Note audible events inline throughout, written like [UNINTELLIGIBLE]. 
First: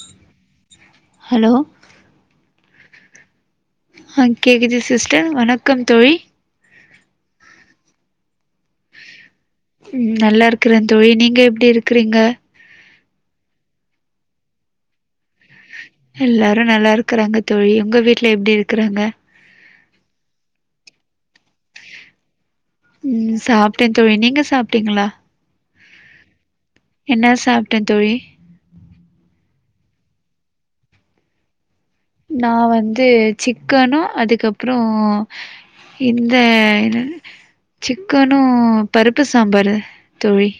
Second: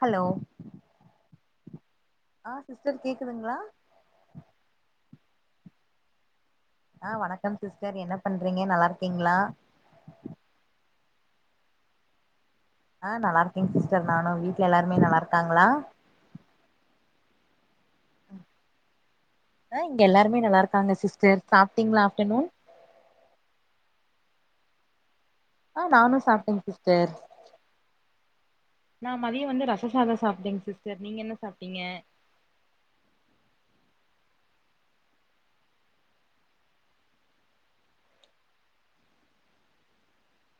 hello hello ஆ sister கேக்குதுங்ளா ஆ கேக்குது சிஸ்டர் வணக்கம் தோழி ஆ வணக்கம் சிஸ்டர் என்ன பண்றீங்க நல்லா இருக்கீங்ளா ம் நல்லா இருக்கிறேன் தோழி நீங்க எப்டி இருக்குறீங்க ஆ நல்லாருக்கேங் சிஸ்டர் நானு வீட்ல எல்லாருமே நல்லா இருக்காங்ளா எல்லாரோம் நல்லா இருக்கறாங்க தோழி உங்க வீட்ல எப்டி இருக்குறாங்க ஹ இங்க எல்லாருமே நல்லாயிருக்காங்க சிஸ்டர் சாப்டீங்ளா ஆப்டநூன் ம் சாப்ட்டேன் தோழி நீங்க சாப்ட்டீங்களா ஆ நானும் சாப்டேங் சிஸ் என்ன சாப்ட்டேன் தோழி நா மதியோம் வந்து ரசோசாதம் சாப்ட்டேங் சிஸ்டர் நீங்க என்ன சாப்ட்டீங்க நா வந்து சிக்கனோ அதுகப்றோம் இந்த என்னது சிக்கனோ பருப்பு சாம்பாரு தோழி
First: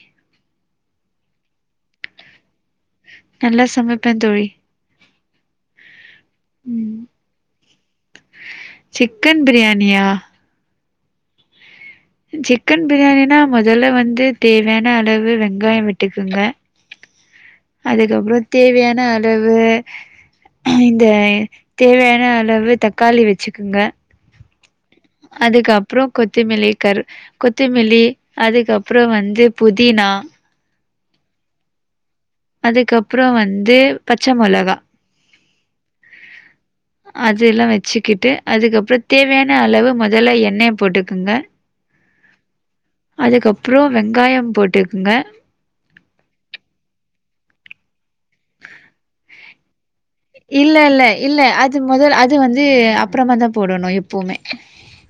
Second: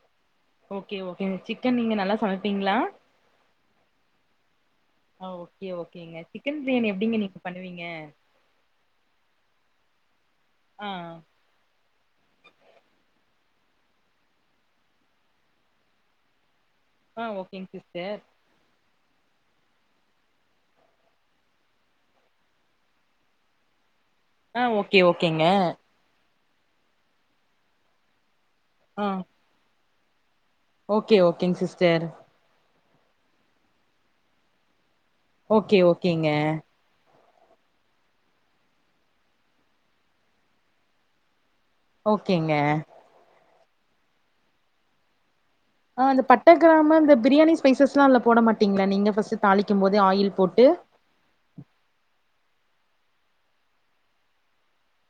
ஓக்கே ஓக்கேங்க சிக்கன் நீங்க நல்லா சமைப்பீங்ளா நல்லா சமைப்பேன் தோழி ஆ ஓக்கே ஓக்கேங்க சிக்கன் ப்ரியாணி ம் எப்டிங்க நீங்க பண்ணுவீங்க சிக்கன் ப்ரியாணியா ஆ சிக்கன் பிரியாணினா மொதல்ல வந்து தேவையான அளவு வெங்காயோம் வெட்டிக்குங்க அ ஓகேங் சிஸ்டர் தேவையான அளவு ம் இந்த தேவையான அளவு தக்காளி வெச்சுக்குங்க ஆ ஓகே ஓகேங்க அப்புறோம் கொத்தமெலி கரு கொத்தமெல்லி ஆ அதுக்கப்பறோம் வந்து புதினா ஓகே ஓகேங் சிஸ்டர் அதுக்கப்பறம் வந்து பச்ச மொளகா ஓகே ஓகேங்க அதெல்லா வெச்சுக்கிட்டு அதுக்கப்பறோம் தேவையான அளவு மொதல்ல எண்ணைய போட்டுக்கோங்க ஓகேங்க அதுக்கப்றோ வெங்காயோ போட்டுக்ங்க அ அந்த பட்ட க்ராமு அந்த பிரியாணி ஸ்பைசஸ்லா அதுல போட மாட்டீங்களா நீங்க ஃபஸ்ட்டு தாளிக்கும்போது ஆயில் போட்டு இல்ல இல்ல இல்ல அத் து மொதல் அது வந்து அப்புறமாதா போடுணு எப்போமே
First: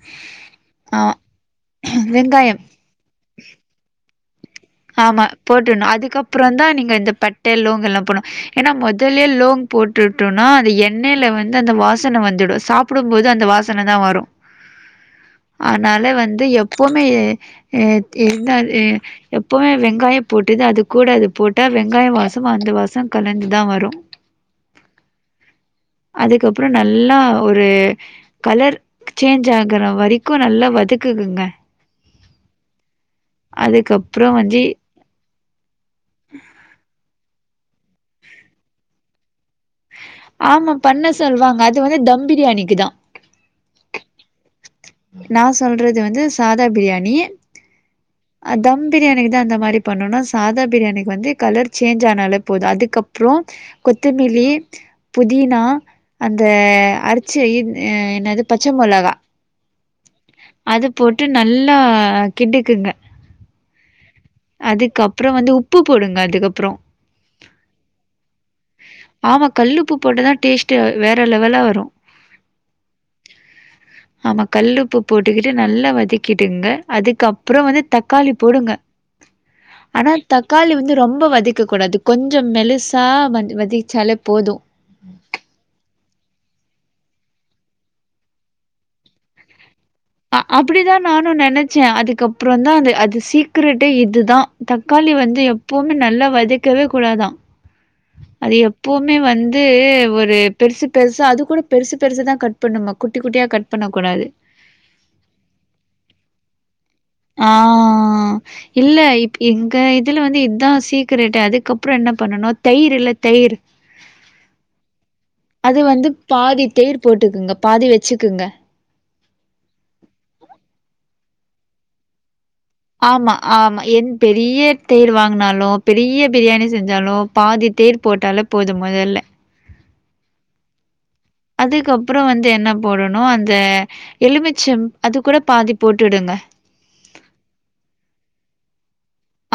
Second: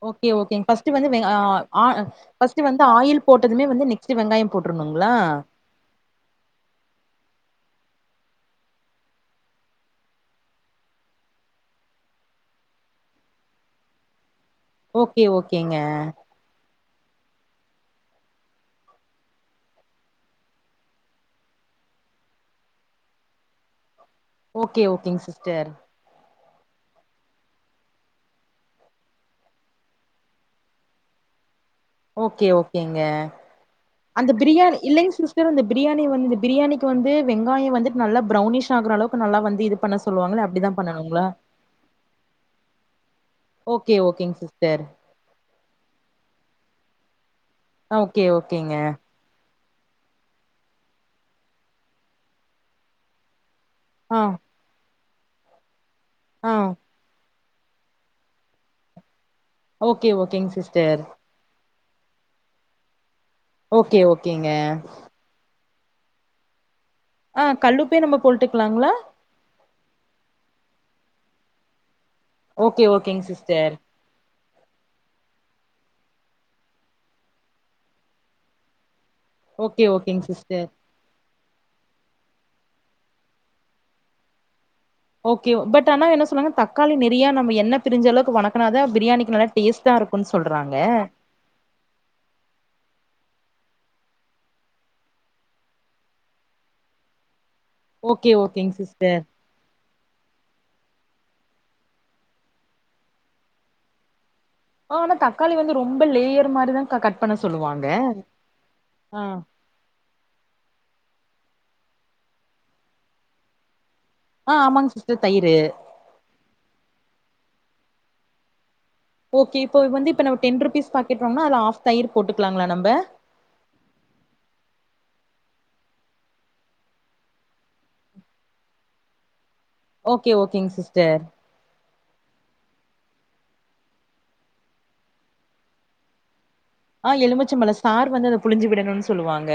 ஓகே ஓகேங் ஃபஸ்ட்டு வந்து வெங் அ அ வெங்காயம் ஃபஸ்ட்டு வந்து ஆயில் போட்டதுமே வந்து நெக் பஸ்ட்டு வெங்காயம் போட்ருனுங்களா ட்னு அதுக்கப்பறந்தா நீங்க இந்த பட்ட லோங்லா போனு ஏனா மொதல்லே லோங் போட்டுட்டோனா அது எண்ணெயில வந்து அந்த வாசன வந்துடு சாப்புடும்போது அந்த வாசனதா வரு ஓகே ஓகேங்க ஆனால வந்து எப்போமே எ எ எந்த எ எப்போமே வெங்காயம் போட்டுது அதுக்கூட அது போட்டா வெங்காயோ வாசம் அந்த வாசம் கலந்துதா வரு ஓகே ஓகேங் சிஸ்டர் அதுக்கப்றோ நல்லா ஒரு கலர் சேஞ்ச் ஆகுற வரைக்கு நல்லா வதக்குங்க ஓகே ஓகேங்க அதுக்கப் அந்த பிரியாணி இல்லைங் சிஸ் டரு இந்த பிரியாணி வந்து இந்த பிரியாணிக்கு வந்து வெங்காயோ வந்துட்டு நல்லா ப்ரௌனிஷாகுற அளவுக்கு நல்லா வந்து இது பண்ண சொல்லுவாங்க ஆமா பண்ண சொல்வாங்க அது வந்து தம் பிரியாணிக்கு தா ஓகே ஓகேங் சிஸ்டர் நா சொல்றது வந்து சாதா பிரியாணி ஓகே ஓகேங்க தம் பிரியாணிக்கு தா அந்த மாரி பண்ணனு சாதா பிரியாணிக்கி வந்து கலர் சேஞ்சானாலே போது அதுக்கப் புறோ ஆ கொத்தமெலி புதினா அந்த ஆ அறுத் செயின் என்னது பச்ச மொளகா ஓகே ஓகேங் சிஸ்டர் ட்டு நல்லா கிண்டிக்குங்க ஓகே ஓக் அதுக்கப்றோ வந்து உப்பு போடுங்க அதுக்கப்றோ அ கல்லுப்பே நம்ப போட்டுக்ளாங்ளா ஆமா கல்லுப்பு போட்டதா டேஸ்ட்டே வேற லெவலா வரு ஓகே ஓகேங் சிஸ்டர் ஆமா கல்லுப்பு போட்டுகிட்டு நல்லா வதக்கிடுங்க அதுக்கப்றோ வந்து தக்காளி போடுங்க ஓகே ஆனா ஓகேங் சிஸ்டர் தக்காளி வந்து ரொம்ப வதைக்க கூடாது கொஞ்ச மெலிசா வந்து வதச்சாலே போது ஓகே பட் ஆனா என்ன சொன்னாங்க தக்காளி நெறைய நம்ம எண்ண பிரிஞ்சளவுக்கு வணக்குனாதா பிரியாணிக்கி நல்லா டேஸ்ட்டாருக் அ அப்பிடிதா நானு நெனச் சே அதுக்கப்பறந்தா அந்த அது சீக்கரட்டே இதுதா தக்காளி வந்து எப்போமே நல்லா வதக் கவே கூடாதா ஓகே அது ஓகேங் எப்போமே சிஸ்டர் வந் து ஒரு பெருசா பெருசா அது கூட பெருசு பெருசுதா கட் பண்ணுமா குட்டி குட்டியா கட் பண்ணக்கூடாது ஆ ஆனா தக்காளி வந்து ரொம்ப லேயர் மாரி தா கட் பண்ண ஆ சொல்லுவாங்க இல்ல ஆ இப்ப இதுல வந்து இதுதா சீக்கரட் அதுக்கப்றோ என்ன பண்ணனு தயிரு இல்ல தயிரு ஆ ஆமாங் சிஸ்டர் தயிரு வந்து பாதி தெயிர் போட்டுக்குங்க பாதி வெச்சுக்குங்க ஓகே இப்ப இ வந்து இப்ப நம்ம டென் ருபீஸ் பாக்கெட் வாங்குனா அதுல ஆஃப் தயிர் போட்டுக்கலாங்ளா நம்ம ஆமா ஆமா ஏ பெரிய தெயிர் வாங்கினாலோ பெரிய பிரியாணி செஞ்சாலோ பாதி தெயிர் போட்டாலே போது போது மொதல்ல ஓகே ஓகேங் சிஸ்டர் அதுக்கப்பறோ வந்து என்ன போடணு அந்த எலுமிச்சம் அது கூட பாதி போட்டுவுடுங்க ஆ எலுமிச்ச பழோ சாரு வந்து புழுஞ்சு விடணுன்னு சொ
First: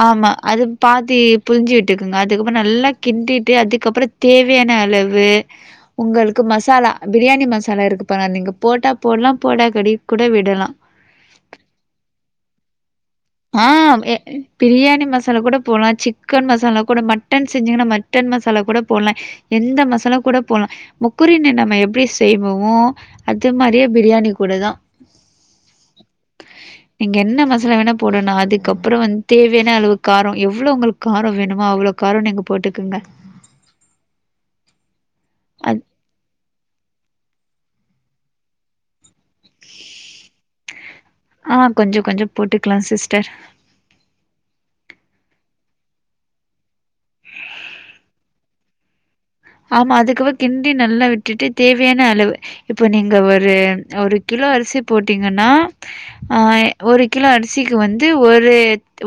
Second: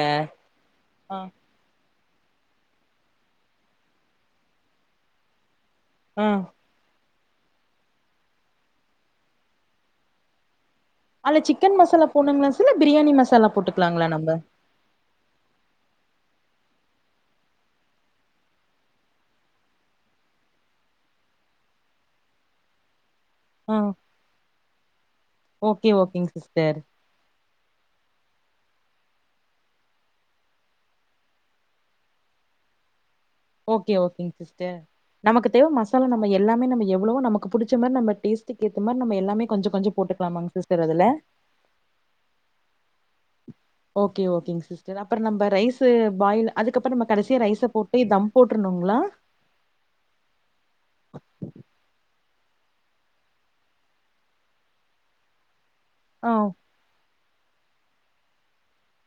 ஆமா அது பாதிப் புழுஞ்சு விட்டுக்கங்க அதுக்கப்றோ நல்லா கிண்டிட்டு அதுக்கப்பறோ தேவையான அளவு ஆ உங்களுக்கு மசாலா பிரியாணி மசாலா இருக்கு பாருங்க நீங்க போட்டா போட்லா போடாங்காட்டி கூட விடலா அதுல சிக்கன் மசாலா போட்ணுலாங்க சில பிரியாணி மசாலா ஆ போட்டுக்குலாங்களா எ நம்ப பிரியாணி மசாலா கூட போட்லா சிக்கன் மசாலா கூட மட்டன் செஞ்சிங்கன்னா மட்டன் மசாலா கூட போட்லா எந்த மசாலா கூட போட்லாம் முக்குறின்னு நம்ம எப்டி செய்வோமோ அது ஆ மாரியே பிரியாணி கூட தா ஓகே ஓகேங் சிஸ்டர் நீங்க என்ன மசாலா வேண்னா போடணு அதுக்கப்பறோ வந்து தேவையான அளவுக்கு காரோ எவ்ளோ உங்களுக்கு காரோ வேணுமோ அவ்ளோ காரோ நீங்க போட்டுக்கங்க ஓகே ஓகேங்க சிஸ்டர் நமக்கு தேவ அத் மசாலா நம்ம எல்லாமே நம்ம எவ்ளோ நமக்கு புடிச்ச மார் நம்ம டேஸ்ட்டுக்கு ஏத்த மார் நம்ம எல்லாமே கொஞ்ச கொஞ்சோ போட்டு க்லாமாங்க சிஸ்டர் அதுல ஆ கொஞ்ச கொஞ்சோ போட்டுக்லா சிஸ்டர் ஓகே ஓகேங்க சிஸ்டர் அப்றோ நம்ப ரைஸு பாயில் அதுக்கப்பறோ நம்ம கடைசியா ரைஸ போட்டு தம் போட்ருந்தோங்ளா ஆமா அதுக்கப்றோ கிண்டி நல்லா விட்டுட்டு தேவையான அளவு இப்ப நீங்க ஒரு ஒரு கிலோ அரிசி போட்டீங்கன்னா ஆ அ ஒரு கிலோ அரிசிக்கு வந்து ஒரு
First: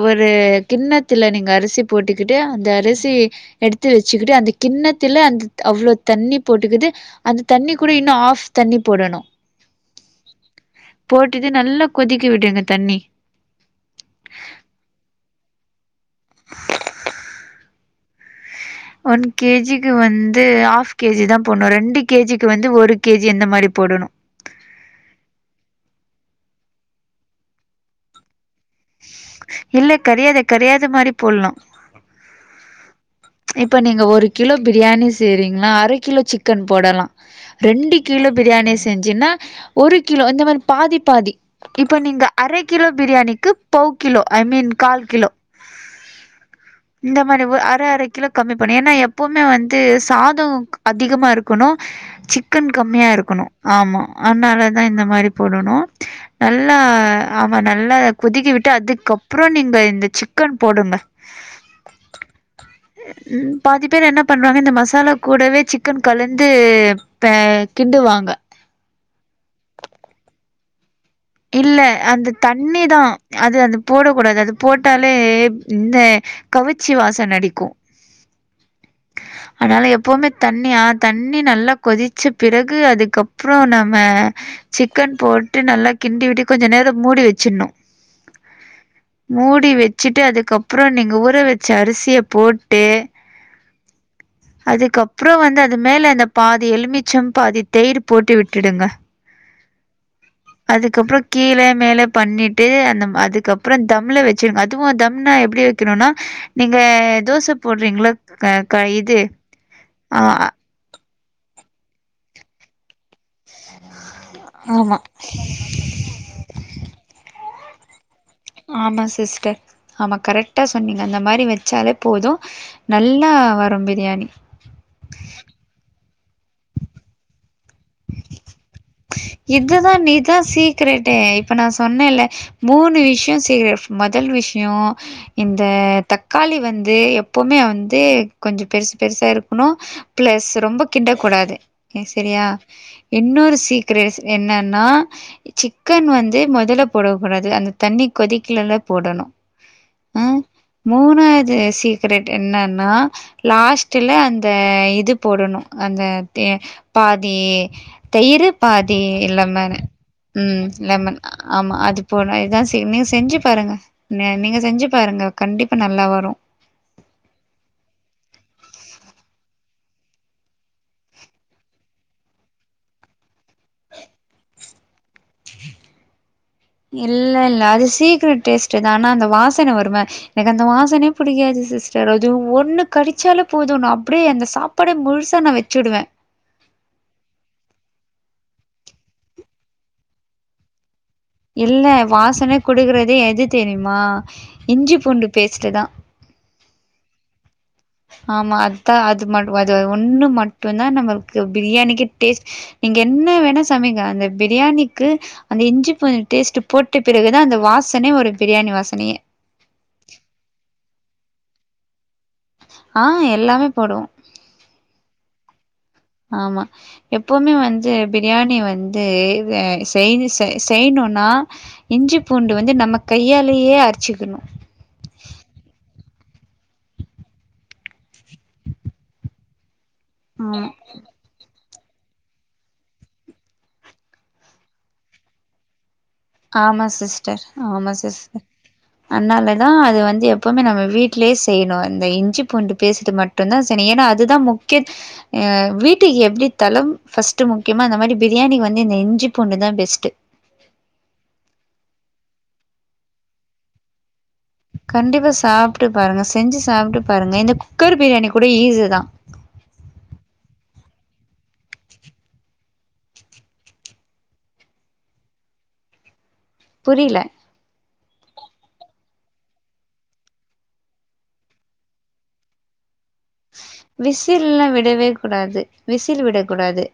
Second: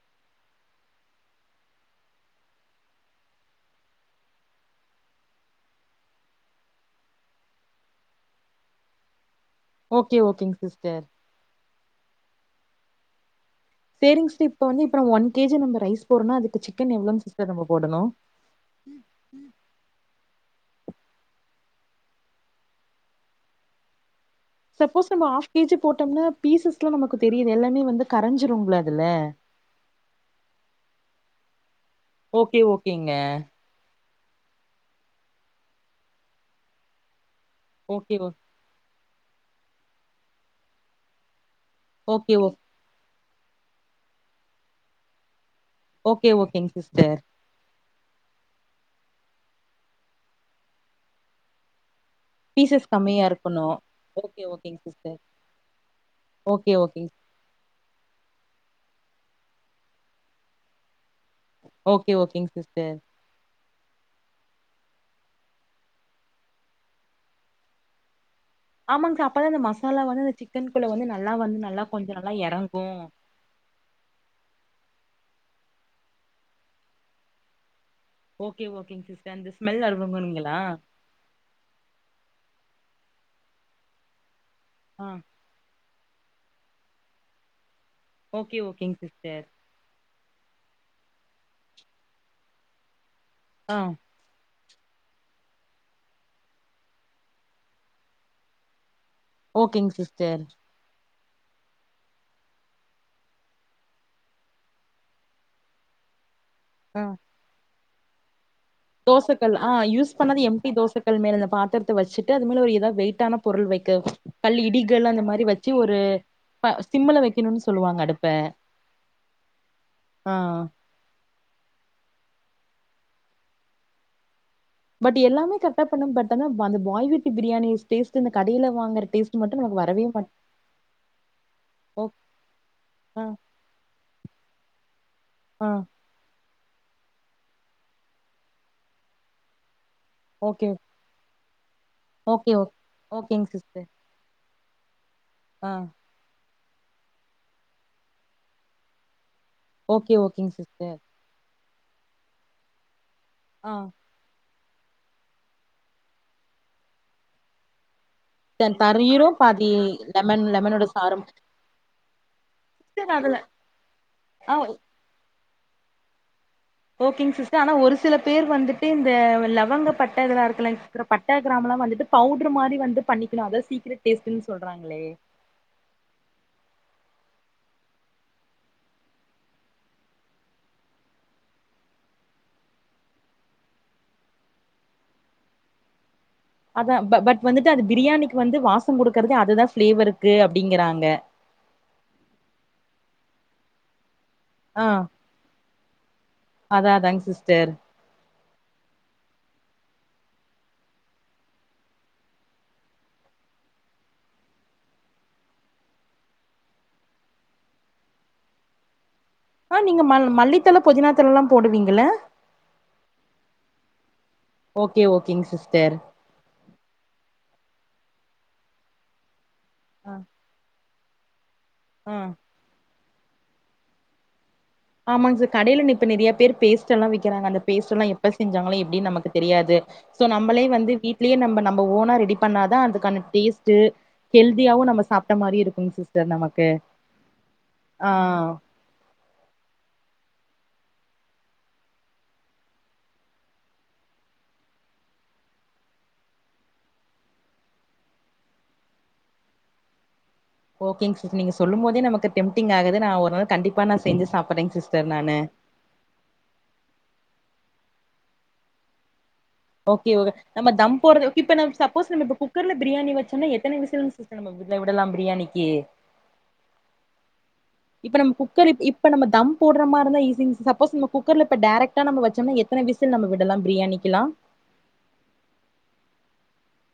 ஒரு கிண்ணத்துல நீங்க அரிசி போட்டுக்கிட்டு அந்த அரிசி எடுத்து வச்சுக்கிட்டு அந்த கிண்ணத் துல அந்த அவ்ளோ தண்ணி போட்டுக்குது அந்த தண்ணி கூட இன்னு ஆஃப் தண்ணி போடணு ஓகே ஓகேங்க சிஸ்டர் போட்டுட்டு நல்லா கொதிக்கி விடுங்க தண்ணி சேரிங்க சிஸ்டர் இப்ப வந்துப்புறம் தெரிஞ்சுட்டு இப்ப வந்து இப்ப நம்ம ஒன் கேஜி நம்ம ரைஸ் போடுறோன்னா னா அதுக்கு சிக்கன் எவ்ளோங்க சிஸ்டர் நம்ம போடணு ஒன் கேஜிக்கு வந்து ஹாஃப் கேஜி தா போட்ணு ரெண்டு கேஜிக்கு வந்து ஒரு கேஜி இந்த மாரி போடணு சப்போஸ் நம்ம ஆஃப் கேஜி போட்டோம்னா பீசஸ்லா நமக்கு தெரியுது எல்லாமே வந்து கரஞ்சுரும்ல அதுல இல்ல கரையாது கரையாத மாரி போட்லா ஓகே ஓகேங்க இப்ப நீங்க ஒரு கிலோ பிரியாணி செய்றீங்கன்னா அர கிலோ சிக்கன் போடலா ரெண்டு ஓகே ஓ கிலோ பிரியாணி செஞ்சின்னா ஒரு கிலோ இந்த மாரி பாதி பாதி இப்ப நீங்க ஓகே ஓ அரை கிலோ பிரியாணிக்கு போக் கிலோ ஐ மீன் கால் கிலோ ஓகே ஓகேங்க சிஸ்டர் அர அர கிலோ கம்மி பண்ணனு ஏன்னா எப்பவுமே வந்து சாதோ அதிகமா இருக்கணு சிக் க்கன் கம்மியா இருக்கணு ஆமா ஓகே அதுனால ஓகேங் தா இந்த சிஸ்டர் மாரி போடணு ஓகே நல்லா ஓகேங் ஆமா நல்லா கொதிக்கிவிட்டு அதுக்கப்றோ நீங்க இந்த சிக்கன் போடுங்க ஓகே ஓகேங்க சிஸ்டர் ம் ம் பாதி பேர் என்ன பண்றாங்க இந்த மசாலா கூடவே சிக்கன் கலந்து ப்ப கிண்டுவாங்க ஆமாங்க்கா அப்பதா இந்த மசாலா வந்து இந்த சிக்கன் குள்ள வந்து நல்லா வந்து இல்ல நல்லா கொஞ்சோ நல்லா அந்த தண்ணி எறங்கு தா அது அது போடக்கூடாது அது போட்டாலே இந்த கவுச்சி வாசன அடிக்கோ ஓகே ஓகேங் சிஸ்டர் அந்த ஸ்மெல் அதனால எப்பவுமே [UNINTELLIGIBLE] தண்ணியா தண்ணி நல்லா கொதிச்ச பிறகு அதுக்கப்றோ நம்ம ஆ சிக்கன் போட்டு நல்லா கிண்டி விட்டு கொஞ்ச நேரோ மூடி வெட்சின்னோ ஓகே ஓகேங் சிஸ்டர் மூடி வெ ச்சிட்டு அதுக்கப்ரோ நீங்க ஊற வெச்ச அரிசிய போட்டு அ அதுக்கப்றோ வந்து அது மேல அந்த பாதி எலுமிச்சம் பாதி தெயிர் போட்டு விட்டுடுங்க ஓகேங் சிஸ்டர் அதுக்கப்றோ கீலே மேல பண்ணிட்டு அந்த அதுக்கப்றோ தம்ல வச்சிருங்க அதுவு தம்னா எப்டி வெக் கனோன்னா நீங்க ஆ தோச போட்றீங்ள [UNINTELLIGIBLE] தோசக்கல் அ யூஸ் பண்ணது எம்டி தோசக்கல் மேல இந்த பாத்திரத்த வெச்சுட்டு அது மேல ஒரு ஏதா வெயிட்டான பொருள் வைக்க கல் ஆமா, இடிகல் அந்த மாரி வச்சு ஒரு பா சிம்முல்ல வைக்குனுன்னு சொல்லுவாங்க அடுப்ப ஆமா சிஸ்டர் ஆமா ஆ கரெக்டா சொன்னீங்க அந்த மாரி வெச்சாலே போது நல்லா வரு பிரியாணி பட் எல்லாமே கரெக்டா பண்ண பட் ஆனா அந்த பாய் வீட்டு பிரியாணி ஸ்டேஸ்ட் அந்த கடையில வாங்க இதுதா நீதா சீக்கரட்டே இப்ப நா ஓ சொன்னேல்ல மூணு ஆ விஷ்யோ செய்ற மொதல் விஷ்யோ இந்த ஆ தக் க்காளி வந்து எப்போவுமே வந்து கொஞ்சோ பெருசு பெருசா இருக்கனோ ப்ளஸ் ஓகே ரொம்ப கிட்டக்கூடாது ஏ சரியா ஓகே ஓ ஓகேங்க இன்னொரு சிஸ்டர் சீக்ரஸ் என்னன்னா ஆ சிக்கன் வந்து மொதல போடக்கூடாது அந்த தண்ணி கொதிக்கலல்ல போடனு ஓகே ம் ஓகேங்க சிஸ்டர் மூணாவது சீக்ரெட் என்னன்னா ஆ லாஸ்ட்ல அந் த இது போடனு அந்த தே பாதி தயிரு தன் பாதி தண்ணீரும் பாதி லெமனு லெமன் ம் லெமனோட லெமன் சாறும் ஆமா அது போட்னு இதா செய்ணு நீங்க சிஸ்டர் அதுல செஞ்சு பாருங்க அ ஆ நீங்க செஞ்சு பாருங்க கண்டிப்பா நல்லா வரு ஓகேங் சிஸ்டர் ஆனா ஒரு சில பேர் வந்துட்டு இந்த லவங்க பட்ட இதெலா இருக்குல்ல அப்றோ பட்ட கிராம்லா வந்துட்டு பவுட்ரு மாரி வந்து பண்ணிக்கனு அது தா சீக்ரெட் டேஸ்டன்னு சொல்றாங்ளே இல்ல இல்ல அது சீக்கிரெட் டேஸ்டு தா ஆனா அந்த வாசன வரும எனக்கு அந்த வாசனையே புடிக்காது சிஸ்டர் அது ஒண்ணு கடிச்சாலே போதுன் நா அப்டியே அந்த சாப் பாடே முழுசா நா வச்சிடுவெ அதா ப பட் வந்துட்டு அது பிரியாணிக்கு வந்து வாசம் குடுக்குறதே அதுதா ஃபிளேவர் இருக்கு அப்டிங்குறாங்க இல்ல வாசன குடுக்குறதே எது தெரியுமா ஆ இஞ்சி பூண்டு பேஸ்ட்டு தா அதா அதாங் சிஸ்டர் ஆமா அதா அது மட் அது ஒன்னு மட்டுந்தா நம்ளுக்கு பிரியாணிக்கே டேஸ்ட் நீங்க என்ன வேணா சமைங்க அந்த பிரியாணிக்கு அந்த இஞ்சி பூண்டு டேஸ்ட்டு போட்ட பிறகுதா அந்த வாசமே வரு பிரியாணி வாசனையே அ நீங்க ம மல்லித்தழ புதினாத்தழல்லா போடுவீங்கள ஆ எல்லாமே போடுவோ ஓகே ஓகேங் சிஸ்டர் ஆமா எப்பவுமே வந்து பிரியாணி வந் ந்து ஆ செய்னு செய் செய்னூன்னா ஆ இஞ்சி பூண் டு வந்து நம்ம கையாலயே அரிச்சிக்குனு ஆமாங் சார் கடையில இப்ப நெறைய பேர் பேஸ்ட் எல்லா விக்கிறாங்க அந்த பேஸ்ட்டல்லா எப்ப செஞ்சாங்ளோ எப்டின்னு நமக்கு தெரியாது சோ ஆமா நம்மளே வந்து வீ வீட்லே நம்ம நம்ப ஓனா ரெடி பண்ணா தா அதுக்கான டேஸ்ட்டு ஹெல்தியாவு நம்ம சாப்ட மாரி இருக்குங் சிஸ் ஆமா சிஸ்டர் ஆமா சிஸ்டர் அன்னால தா அது வந்து எப்போவுமே நம்ம வீட்லயே செய்யணு அந்த இந்த இஞ்சி பூண்டு பேஸ்ட்டு மட் மட்டுந்தா செய்னு ஏன்னா அதுதா முக்ய அ வீட்டுக்கு எப்டி தளம் ஃபஸ்ட்டு முக்கியமோ அந்த மாரி பிரியாணிக்கு வந்து இந்த இஞ்சி பூண்டு தா பெஸ்ட்டு ஓகேங்க சிஸ் நீங்க சொல்லும் போதே நமக்கு டெம்டிங் ஆகுது நா ஒரு நாள் கண்டிப்பா நா செஞ்சு சாப்புறே சி கண்டிப்பா சாப்ட்டு பாருங்க செஞ்சு சாப்ட்டு பாருங்க இந்த குக்கர் பிரியாணி கூட ஈஸி தா ஓகே நம்ம தம் போற இப்ப நம் சப்போஸ் நம்ம இப்ப குக்கர்ல பிரியாணி வச்சோனா எத்தன விசில்ங்க சிஸ் நம்ம வீட்ல விடலா பிரியாணிக்கி புரியில இப்ப நம்ம குக்கர் இப்ப நம்ம தம் போட்ற மாரி இருந்தா ஈஸிங் சிஸ் சப்போஸ் நம்ம குக்கர்லப்ப டேரக்டா நம்ம வச்சோம்னா எத்தன விசில் நம்ம விடல்லாம் பிரியாணிக்கிலா விசில்லா விடவே கூடாது விசில் விடக்கூடாது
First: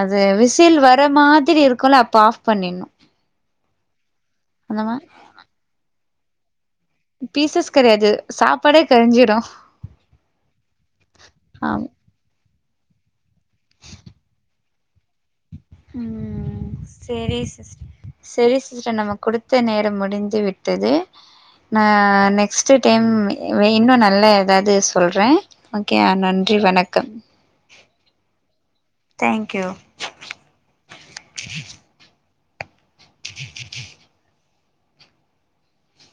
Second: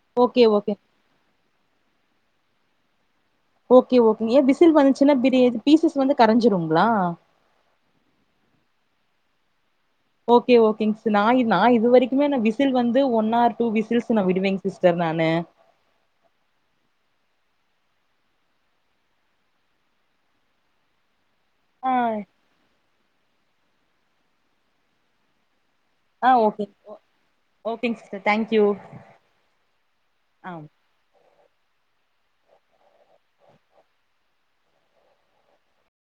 அது ஓகே ஓகே விசில் வர் ற மாதிரி இருக்கூல அப்ப ஆஃப் பண்ணிண்ணு ஓகே ஓகேங்க ஏ விசில் வந்துச்சுன்னா பிரி பீசஸ் வந்து கரஞ்சிருங்ளா பீசஸ் கரையாது சாப்பாடே கரஞ்சிரு ஓகே ஓகேங்க சிஸ் நா நா இது வரைக் குமே நா விசில் வந்து ஒன் ஆர் டூ விசில்ஸ் நா விடுவேங் சிஸ்டர் நானு ம் சேரி சிஸ் சேரி சிஸ்டர் நம்ம குடுத்த நேரம் முடிந்து விட்டது நா ஆ நெக்ஸ்ட் டைம் இன்னு நல்ல ஏதாவ்து சொல்றே ஓகே ஆ நன்றி ஓகே வணக்கம் ஓகேங் sister thank you thank you ஆம் [INAUDIBLE]